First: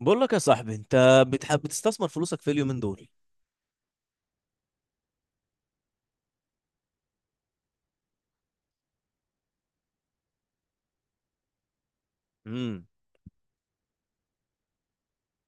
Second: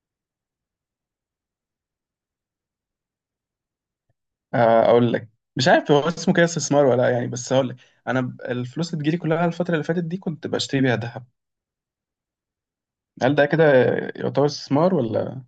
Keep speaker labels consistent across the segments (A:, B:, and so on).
A: بقول لك يا صاحبي، انت بتحب بتستثمر فلوسك في اليومين دول؟
B: اقول لك. مش عارف هو اسمه كده استثمار ولا لا، يعني بس هقول لك. انا الفلوس اللي بتجيلي كلها الفتره اللي فاتت دي كنت بشتري بيها ذهب.
A: امم
B: هل ده كده يعتبر استثمار ولا؟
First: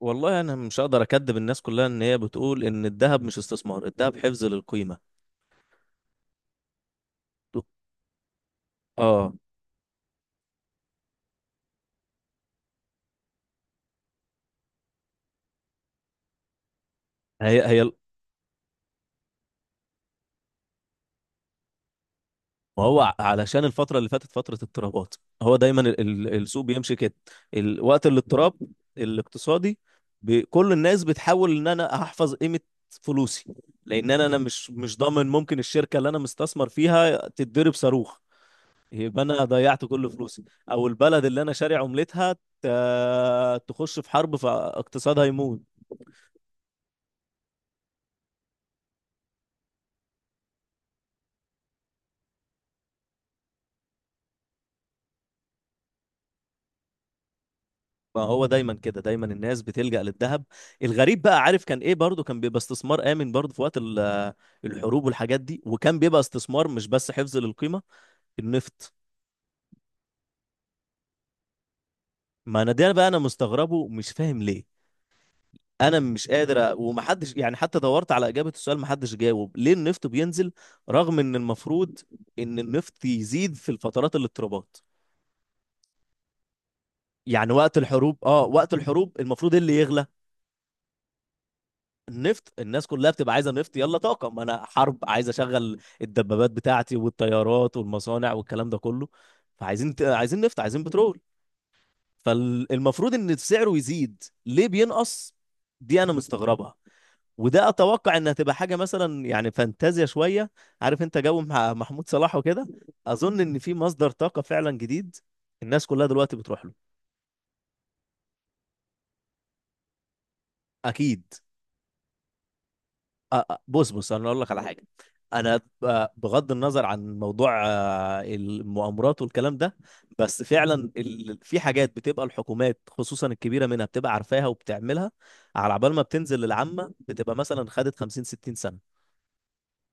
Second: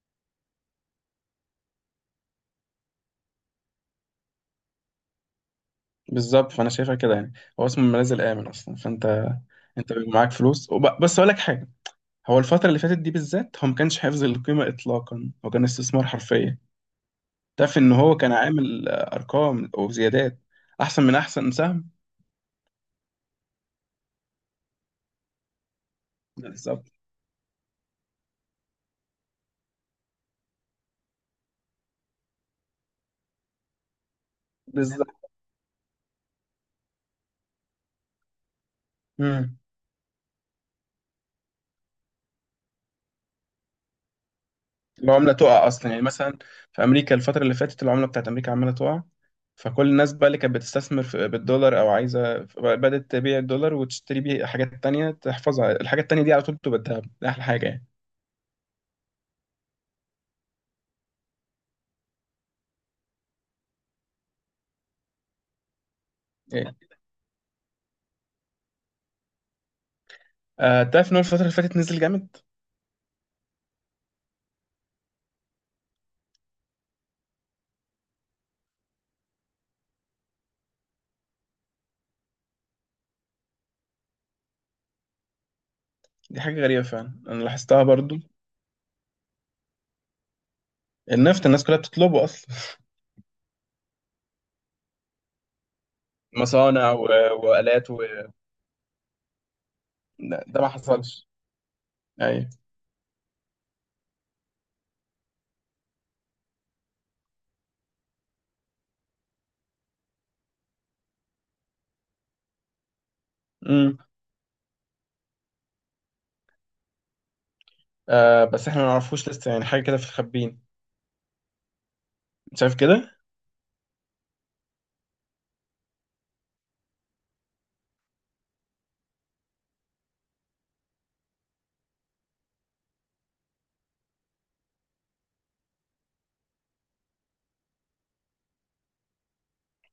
A: والله انا مش هقدر اكدب الناس كلها، ان هي بتقول ان الذهب مش استثمار، الذهب حفظ للقيمه.
B: بالظبط، فانا شايفها كده يعني. هو اسمه الملاذ الامن اصلا، فانت
A: اه
B: بيبقى معاك فلوس بس هقول لك حاجه. هو الفتره اللي فاتت دي بالذات، هو ما كانش حفظ القيمه اطلاقا، هو كان استثمار حرفيا.
A: هي
B: تعرف
A: هي
B: ان هو كان عامل ارقام وزيادات، احسن من احسن سهم.
A: ما هو علشان الفتره اللي فاتت فتره اضطرابات. هو دايما السوق
B: بالظبط،
A: بيمشي كده. وقت الاضطراب الاقتصادي، كل الناس بتحاول ان انا احفظ قيمه فلوسي، لان انا مش
B: بالظبط.
A: ضامن، ممكن الشركه اللي انا مستثمر فيها تتضرب صاروخ، يبقى انا
B: مم.
A: ضيعت كل فلوسي. او البلد اللي انا شاري عملتها تخش في حرب فاقتصادها
B: العملة
A: يموت.
B: تقع أصلا يعني، مثلا في أمريكا الفترة اللي فاتت العملة بتاعت أمريكا عمالة تقع. فكل الناس بقى اللي كانت بتستثمر في بالدولار أو عايزة بدأت تبيع الدولار وتشتري بيه حاجات تانية تحفظها، الحاجات التانية دي على طول بتبقى الذهب، دي أحلى حاجة يعني.
A: ما هو دايما كده، دايما الناس بتلجأ للذهب. الغريب بقى، عارف كان ايه؟ برضو كان بيبقى استثمار آمن برضو في وقت الحروب والحاجات دي، وكان بيبقى استثمار
B: إيه.
A: مش بس حفظ للقيمة. النفط،
B: آه، تعرف إن هو الفترة اللي فاتت نزل جامد.
A: ما انا ده بقى انا مستغربه، مش فاهم ليه. انا مش قادر ومحدش يعني، حتى دورت على اجابة السؤال محدش جاوب ليه النفط بينزل، رغم ان المفروض ان النفط يزيد في الفترات الاضطرابات.
B: دي حاجة غريبة فعلا، أنا
A: يعني وقت
B: لاحظتها برضو.
A: الحروب، وقت الحروب المفروض إيه اللي يغلى؟
B: النفط الناس كلها بتطلبه
A: النفط.
B: أصلا.
A: الناس كلها بتبقى عايزه نفط، يلا طاقه. ما انا حرب، عايز اشغل الدبابات
B: مصانع
A: بتاعتي
B: و،
A: والطيارات
B: وآلات و.
A: والمصانع والكلام ده كله. فعايزين عايزين
B: لا،
A: نفط،
B: ده ما
A: عايزين بترول.
B: حصلش. أيوة.
A: فالمفروض ان سعره يزيد، ليه بينقص؟ دي انا مستغربها، وده اتوقع انها تبقى حاجه مثلا يعني فانتازيا شويه. عارف انت جو مع محمود صلاح وكده. اظن ان في
B: أمم.
A: مصدر طاقه فعلا جديد الناس كلها دلوقتي بتروح له.
B: آه بس، إحنا ما نعرفوش لسه يعني، حاجة كده في الخبين.
A: اكيد.
B: شايف كده؟
A: بص بص انا اقول لك على حاجه. انا بغض النظر عن موضوع المؤامرات والكلام ده، بس فعلا في حاجات بتبقى الحكومات خصوصا الكبيره منها بتبقى عارفاها وبتعملها على عبال ما بتنزل للعامه، بتبقى مثلا خدت 50 60 سنه.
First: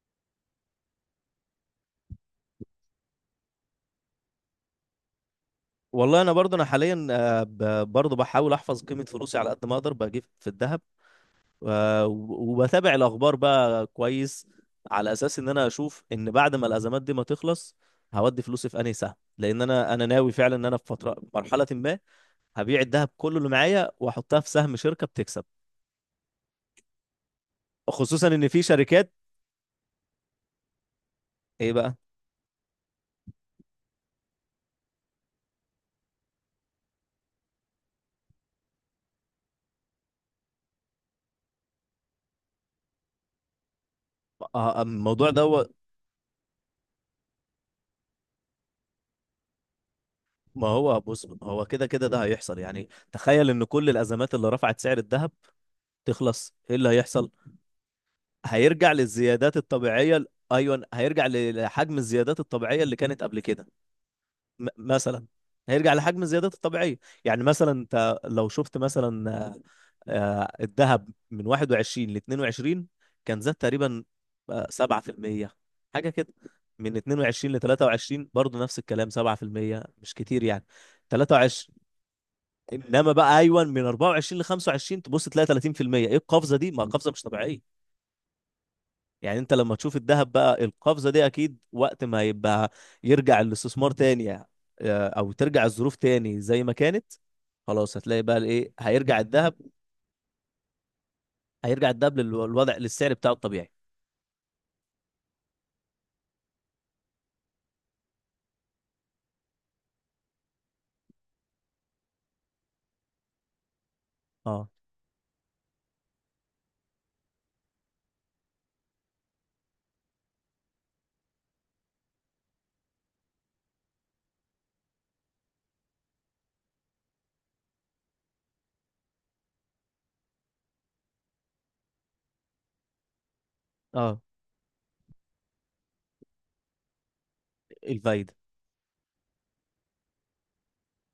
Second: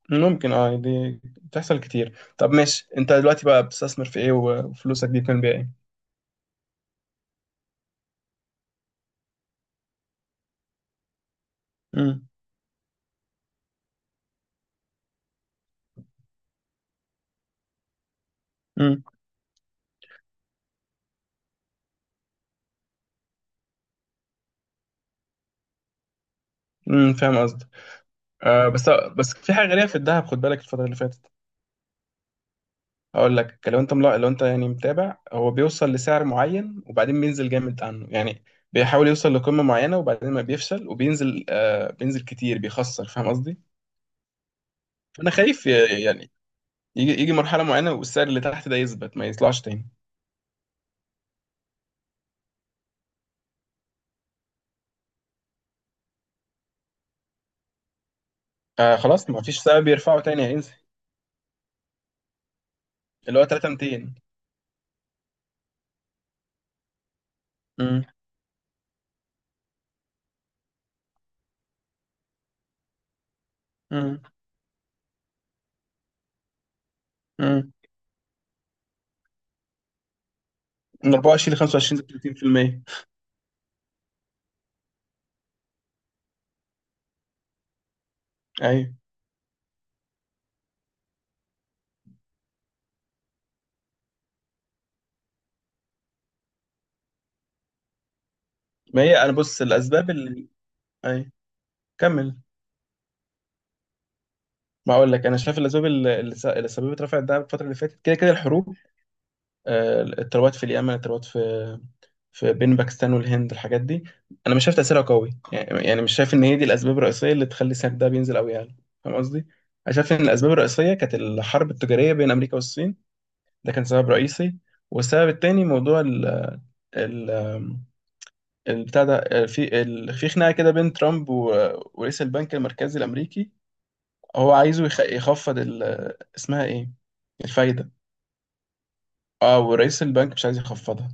B: ممكن، اه، دي بتحصل كتير. طب ماشي، انت دلوقتي بقى بتستثمر في ايه؟ وفلوسك دي بتعمل بيها ايه؟
A: والله انا برضو انا حاليا، برضو بحاول احفظ قيمه فلوسي على قد ما اقدر، بجيب في الذهب.
B: امم.
A: وبتابع الاخبار بقى كويس، على اساس ان انا اشوف ان بعد ما الازمات دي ما تخلص هودي فلوسي في انهي
B: امم.
A: سهم. لان انا ناوي فعلا ان انا في فتره مرحله ما هبيع الذهب كله اللي معايا واحطها في سهم شركه بتكسب،
B: امم. فاهم قصدك.
A: خصوصا ان في
B: آه بس،
A: شركات.
B: في حاجه غريبه في الذهب، خد بالك الفتره اللي فاتت.
A: ايه بقى؟
B: هقول لك، لو انت لو انت يعني متابع، هو بيوصل لسعر معين وبعدين بينزل جامد عنه يعني. بيحاول يوصل لقمه معينه وبعدين ما بيفشل وبينزل، بينزل كتير بيخسر، فاهم قصدي؟
A: الموضوع
B: فانا
A: ده،
B: خايف
A: هو
B: يعني يجي مرحله معينه والسعر اللي تحت ده يثبت ما يطلعش تاني.
A: ما هو بص، هو كده كده ده هيحصل. يعني تخيل ان كل الازمات اللي رفعت سعر الذهب تخلص، ايه اللي هيحصل؟ هيرجع
B: آه خلاص، ما
A: للزيادات
B: فيش سبب يرفعه
A: الطبيعيه.
B: تاني، هينزل
A: ايوه، هيرجع لحجم الزيادات الطبيعيه اللي كانت قبل
B: اللي هو
A: كده.
B: 3200.
A: مثلا هيرجع لحجم زيادته الطبيعية. يعني مثلا
B: امم.
A: انت لو شفت مثلا الذهب من 21 ل 22 كان زاد تقريبا
B: امم.
A: 7% حاجة كده. من 22 ل
B: امم.
A: 23 برضه نفس الكلام 7%، مش كتير يعني.
B: من 24 ل
A: 23،
B: 25 ل 30%.
A: انما بقى ايوه من 24 ل 25 تبص تلاقي 30%. ايه القفزة دي؟ ما القفزة مش طبيعية.
B: ايوه.
A: يعني انت لما تشوف الذهب بقى القفزه دي، اكيد وقت ما يبقى يرجع الاستثمار تاني، او ترجع الظروف تاني زي ما كانت، خلاص هتلاقي بقى الايه
B: ما
A: هيرجع
B: هي انا
A: الذهب.
B: بص الاسباب اللي. ايوه،
A: هيرجع الذهب
B: كمل.
A: للوضع، للسعر بتاعه الطبيعي.
B: ما اقول لك، انا شايف الاسباب اللي اللي سببت رفع الدعم الفتره اللي فاتت كده كده، الحروب، التروات في اليمن، التروات في بين باكستان والهند، الحاجات دي. انا مش
A: اه،
B: شايف تاثيرها قوي يعني مش شايف ان هي دي الاسباب الرئيسيه اللي تخلي سعر الدهب ينزل قوي يعني. فاهم قصدي؟ انا شايف ان الاسباب الرئيسيه كانت الحرب التجاريه بين امريكا والصين، ده كان سبب رئيسي. والسبب التاني، موضوع البتاع ده، في في خناقه كده بين ترامب ورئيس البنك المركزي الامريكي.
A: اه،
B: هو عايزه يخفض اسمها ايه؟ الفايده.
A: الفايده.
B: اه، ورئيس البنك مش عايز يخفضها.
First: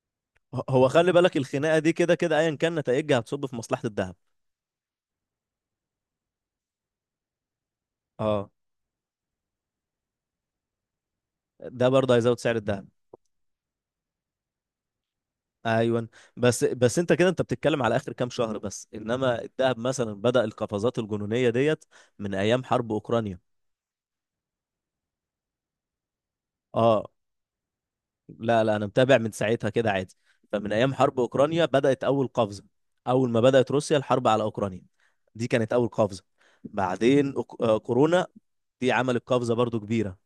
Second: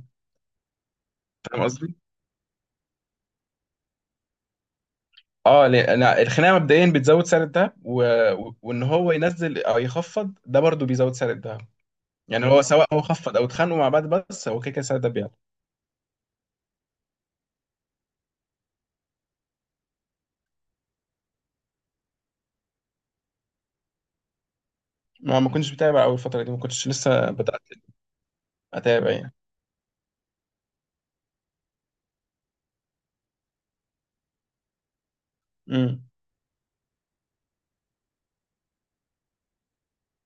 A: هو خلي بالك
B: فاهم
A: الخناقه دي
B: قصدي.
A: كده كده ايا كان نتائجها هتصب في مصلحه الذهب.
B: اه، لان الخناقه مبدئيا بتزود سعر الذهب،
A: اه،
B: وان هو ينزل او يخفض ده برضه بيزود سعر الذهب.
A: ده برضه هيزود
B: يعني
A: سعر
B: هو سواء
A: الذهب.
B: هو خفض او اتخانقوا مع بعض بس، هو كده كده سعر الذهب بيعلى.
A: ايوه. بس بس انت كده انت بتتكلم على اخر كام شهر بس، انما الذهب مثلا بدأ القفزات الجنونيه ديت من ايام حرب اوكرانيا.
B: ما كنتش بتابع اول الفتره دي، ما كنتش
A: اه،
B: لسه بدات
A: لا لا انا
B: اتابع
A: متابع من
B: يعني.
A: ساعتها كده عادي. فمن ايام حرب اوكرانيا بدات اول قفزه. اول ما بدات روسيا الحرب على اوكرانيا، دي كانت اول
B: امم.
A: قفزه. بعدين كورونا، دي عملت قفزه برضو كبيره.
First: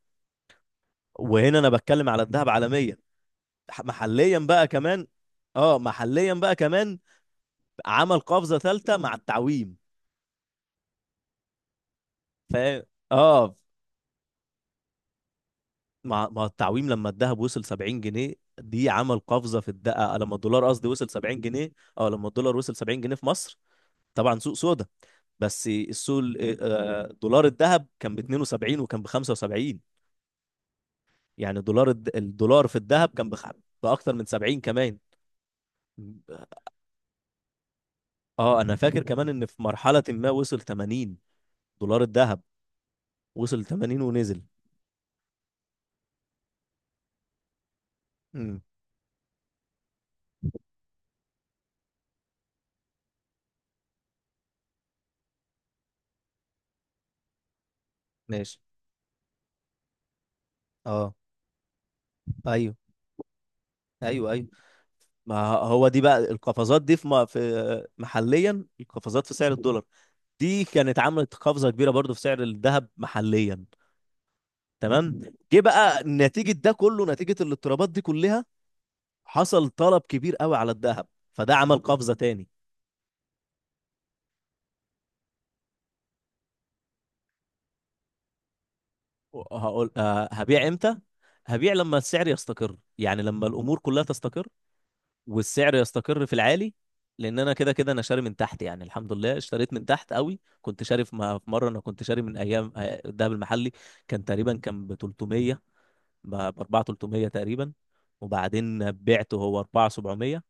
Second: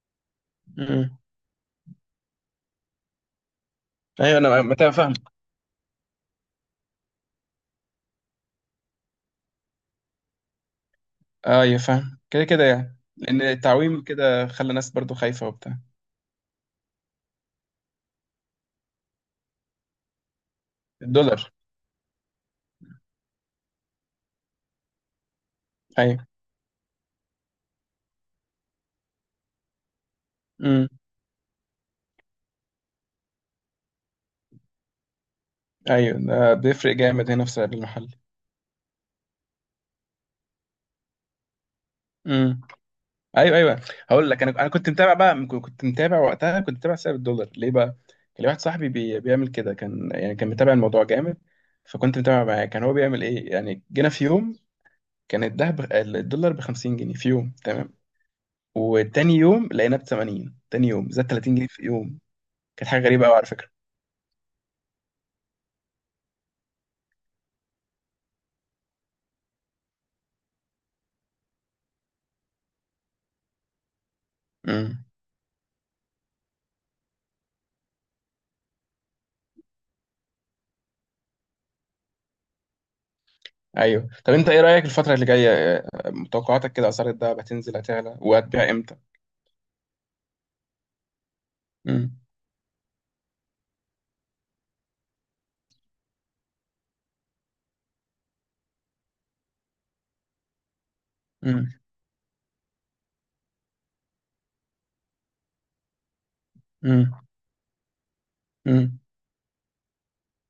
B: امم.
A: وهنا انا بتكلم على الذهب عالميا.
B: ايوه،
A: محليا
B: انا
A: بقى كمان،
B: متابع.
A: اه محليا بقى كمان عمل قفزه ثالثه مع التعويم.
B: ايوه، فاهم. كده
A: ف
B: كده يعني، لان
A: اه
B: التعويم كده خلى الناس برضو خايفه وبتاع.
A: مع التعويم، لما الذهب وصل 70 جنيه، دي عمل قفزه في الدقه، لما الدولار قصدي وصل 70
B: الدولار.
A: جنيه اه، لما الدولار وصل 70 جنيه في مصر، طبعا سوق سودا. بس السوق
B: ايوه.
A: دولار الذهب كان ب 72 وكان ب 75.
B: امم.
A: يعني دولار الدولار في الذهب كان بأكتر من 70 كمان.
B: ايوه، ده بيفرق جامد هنا في السعر المحلي.
A: اه، انا فاكر كمان ان في مرحلة ما وصل 80 دولار الذهب،
B: امم. ايوه.
A: وصل
B: ايوه،
A: 80
B: هقول
A: ونزل.
B: لك، انا كنت متابع بقى، كنت متابع وقتها، كنت متابع سعر الدولار ليه بقى. كان لي
A: امم
B: واحد صاحبي بيعمل كده، كان يعني كان متابع الموضوع جامد. فكنت متابع معاه، كان هو بيعمل ايه يعني. جينا في يوم كان الدهب الدولار ب 50 جنيه في يوم تمام،
A: ماشي.
B: وتاني يوم لقيناه ب 80. تاني يوم
A: اه.
B: زاد 30 جنيه في يوم،
A: ايوه،
B: كانت حاجه غريبه قوي على فكره.
A: ايوه، ايوه. ما هو دي بقى القفزات دي في محليا، القفزات في سعر الدولار دي كانت عملت قفزة كبيرة برضو في سعر الذهب محليا.
B: امم.
A: تمام. جه بقى نتيجه ده كله، نتيجه الاضطرابات دي كلها حصل طلب كبير قوي على الذهب، فده عمل قفزه تاني.
B: ايوه. طب انت ايه رايك الفتره اللي جايه، متوقعاتك كده، اسعار الدهب هتنزل هتعلى؟ وهتبيع امتى؟
A: هقول أه هبيع امتى. هبيع لما
B: امم.
A: السعر يستقر، يعني لما الامور كلها تستقر والسعر يستقر في العالي. لان انا كده كده انا شاري من تحت، يعني الحمد لله اشتريت من تحت قوي. كنت شاري في مره،
B: امم.
A: انا كنت شاري من ايام الذهب المحلي كان تقريبا كان ب 300، ب 4
B: امم.
A: 300 تقريبا. وبعدين
B: امم.
A: بعته هو 4 700.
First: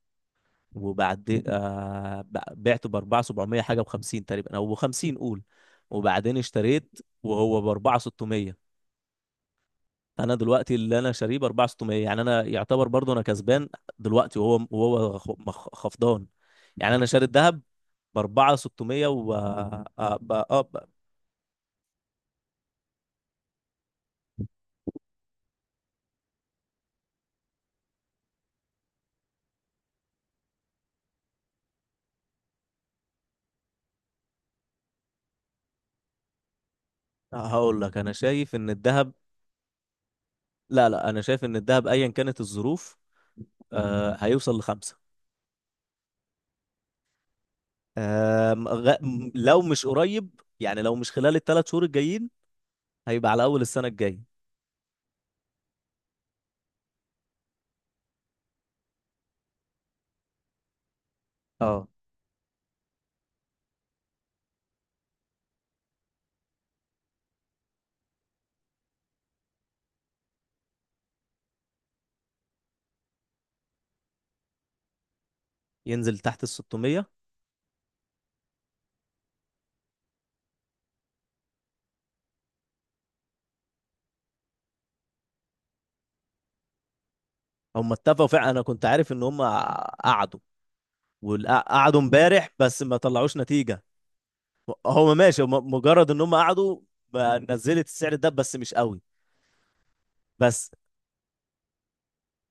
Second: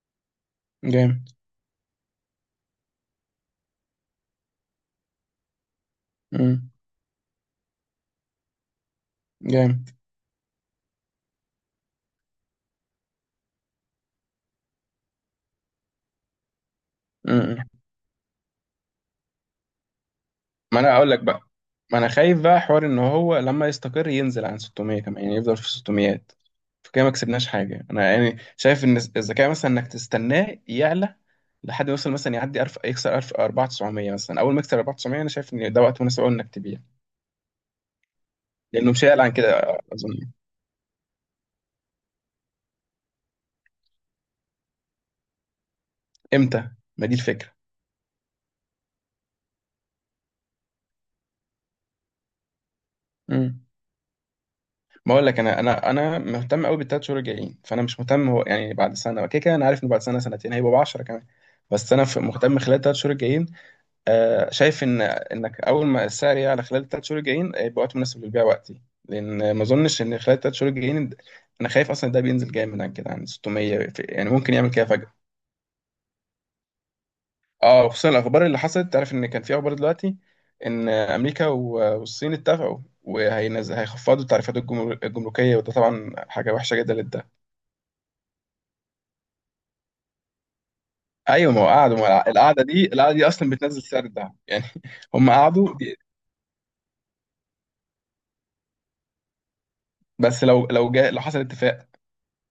B: جامد.
A: وبعدين بعته ب 4700 حاجه، ب 50 تقريبا او ب 50، قول. وبعدين
B: امم.
A: اشتريت وهو ب 4600.
B: جامد.
A: انا دلوقتي اللي انا شاريه ب 4600، يعني انا يعتبر برضو انا كسبان دلوقتي، وهو خفضان. يعني انا شاري الذهب
B: امم
A: ب 4600. و اه،
B: ما انا اقول لك بقى، ما انا خايف بقى حوار ان هو لما يستقر ينزل عن 600 كمان، يعني يفضل في 600. فكده ما كسبناش حاجه. انا يعني شايف ان الذكاء مثلا انك تستناه يعلى لحد ما يوصل، مثلا يعدي ألف، يكسر 1000 4900 مثلا. اول ما يكسر 4900، انا شايف ان ده وقت مناسب قوي انك تبيع،
A: هقول لك انا شايف ان
B: لانه مش
A: الذهب،
B: هيعلى عن كده اظن.
A: لا لا انا شايف ان الذهب ايا كانت الظروف آه هيوصل لخمسة.
B: امتى؟ ما دي الفكره.
A: لو مش قريب، يعني لو مش خلال الثلاث شهور الجايين، هيبقى على اول
B: امم.
A: السنة الجاية.
B: بقول لك، انا مهتم قوي بالثلاث شهور الجايين، فانا مش مهتم هو يعني بعد سنه. كده كده انا عارف ان بعد سنه سنتين هيبقوا ب 10 كمان.
A: اه،
B: بس انا مهتم خلال الثلاث شهور الجايين. آه، شايف ان انك اول ما السعر يعلى خلال الثلاث شهور الجايين يبقى وقت مناسب للبيع وقتي. لان ما اظنش ان خلال الثلاث شهور الجايين، انا خايف اصلا ده بينزل جامد عن كده عن 600 يعني، ممكن يعمل كده.
A: ينزل تحت ال 600.
B: اه، وخصوصا الاخبار اللي حصلت. تعرف ان كان في اخبار دلوقتي ان امريكا والصين اتفقوا، هيخفضوا التعريفات الجمركيه، وده طبعا حاجه وحشه جدا للدهب.
A: هم اتفقوا فعلا، انا كنت عارف ان هم قعدوا،
B: ايوه، ما هو قعدوا،
A: وقعدوا
B: ما هو
A: امبارح
B: القعده
A: بس
B: دي
A: ما
B: القعده دي
A: طلعوش
B: اصلا بتنزل
A: نتيجة.
B: سعر الدهب يعني.
A: هو
B: هم
A: ماشي هم
B: قعدوا
A: مجرد ان هم قعدوا بقى نزلت السعر ده بس مش قوي.
B: بس لو،
A: بس
B: جاء، لو حصل اتفاق.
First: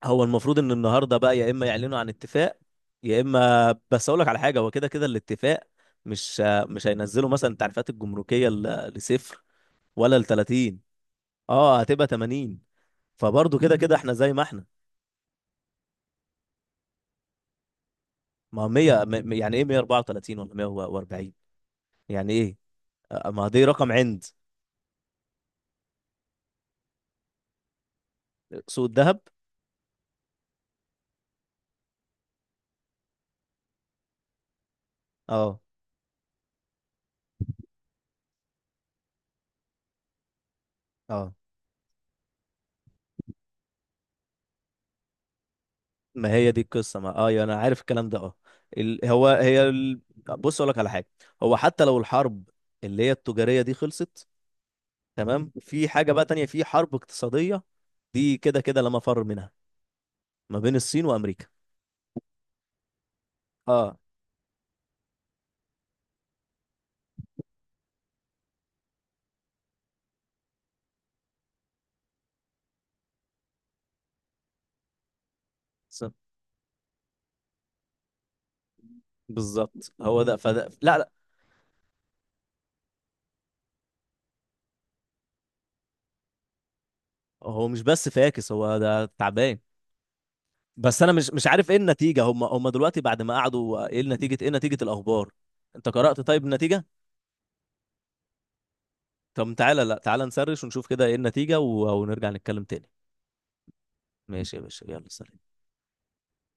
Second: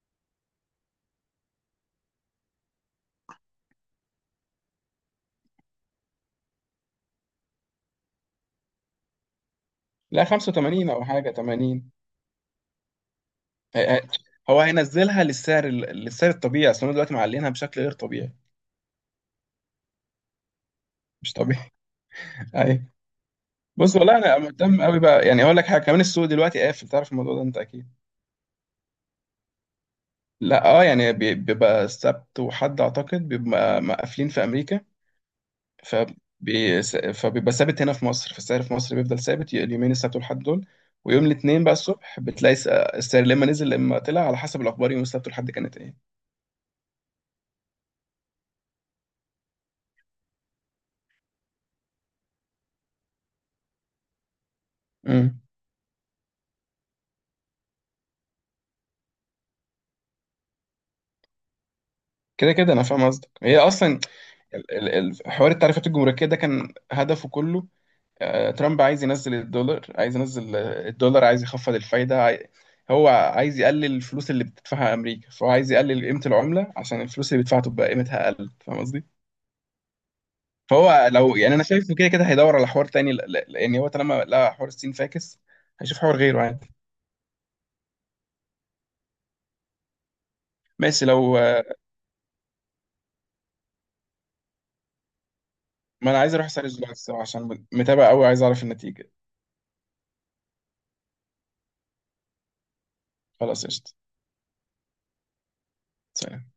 A: هو المفروض ان النهاردة بقى يا اما يعلنوا عن اتفاق، يا اما بس اقول لك على حاجة، هو كده كده الاتفاق مش مش هينزلوا مثلا التعريفات الجمركية لصفر ولا
B: لا
A: ل 30.
B: 85 او حاجه
A: اه،
B: 80.
A: هتبقى 80. فبرضه كده
B: هي-
A: كده
B: هي-
A: احنا زي ما
B: هو
A: احنا.
B: هينزلها للسعر للسعر الطبيعي، اصل هم دلوقتي معلينها بشكل غير طبيعي،
A: ما هو 100، يعني ايه 134 ولا 140؟
B: مش طبيعي.
A: يعني ايه؟
B: ايوه.
A: ما هو دي رقم
B: بص والله،
A: عند.
B: انا مهتم قوي بقى يعني. اقول لك حاجه كمان، السوق دلوقتي قافل، تعرف الموضوع ده انت اكيد.
A: سوق الذهب.
B: لا، اه يعني بيبقى سبت وحد اعتقد بيبقى مقفلين في امريكا.
A: اه،
B: ف فبيبقى ثابت هنا في مصر، فالسعر في مصر بيفضل ثابت اليومين السبت والحد دول. ويوم
A: اه،
B: الاثنين بقى الصبح بتلاقي السعر لما نزل لما طلع على حسب الاخبار يوم السبت والحد كانت ايه.
A: ما هي دي القصه. ما اه يعني انا عارف الكلام ده. اه هو هي بص اقول لك على حاجه. هو حتى لو الحرب اللي هي التجاريه دي خلصت،
B: امم.
A: تمام. في حاجه بقى تانية، في حرب اقتصاديه دي كده كده لا مفر منها، ما بين الصين وامريكا.
B: كده كده انا فاهم قصدك. هي
A: اه.
B: اصلا حوار التعريفات الجمركيه ده كان هدفه كله، ترامب عايز ينزل الدولار، عايز ينزل الدولار، عايز يخفض الفايدة هو عايز يقلل الفلوس اللي بتدفعها أمريكا، فهو عايز يقلل
A: ص-
B: قيمة العملة عشان الفلوس اللي بيدفعها تبقى قيمتها أقل، فاهم قصدي؟
A: بالظبط هو ده. فده لا لا
B: فهو لو يعني، أنا شايفه كده كده هيدور على حوار تاني لأن هو طالما لقى حوار الصين فاكس، هيشوف حوار غيره عادي.
A: هو مش بس فاكس، هو ده تعبان. بس
B: ماشي.
A: انا مش
B: لو
A: مش
B: آه،
A: عارف ايه النتيجه. هم دلوقتي بعد ما قعدوا، ايه النتيجه، ايه نتيجه الاخبار؟ انت
B: ما أنا
A: قرأت
B: عايز
A: طيب
B: أروح أسأل
A: النتيجه؟
B: الزراعة الصراحة عشان متابع أوي، عايز أعرف النتيجة.
A: طب تعالى، لا تعالى نسرش ونشوف كده ايه النتيجه، ونرجع نتكلم تاني.
B: خلاص قشطة.
A: ماشي يا باشا، يلا سلام.
B: سلام.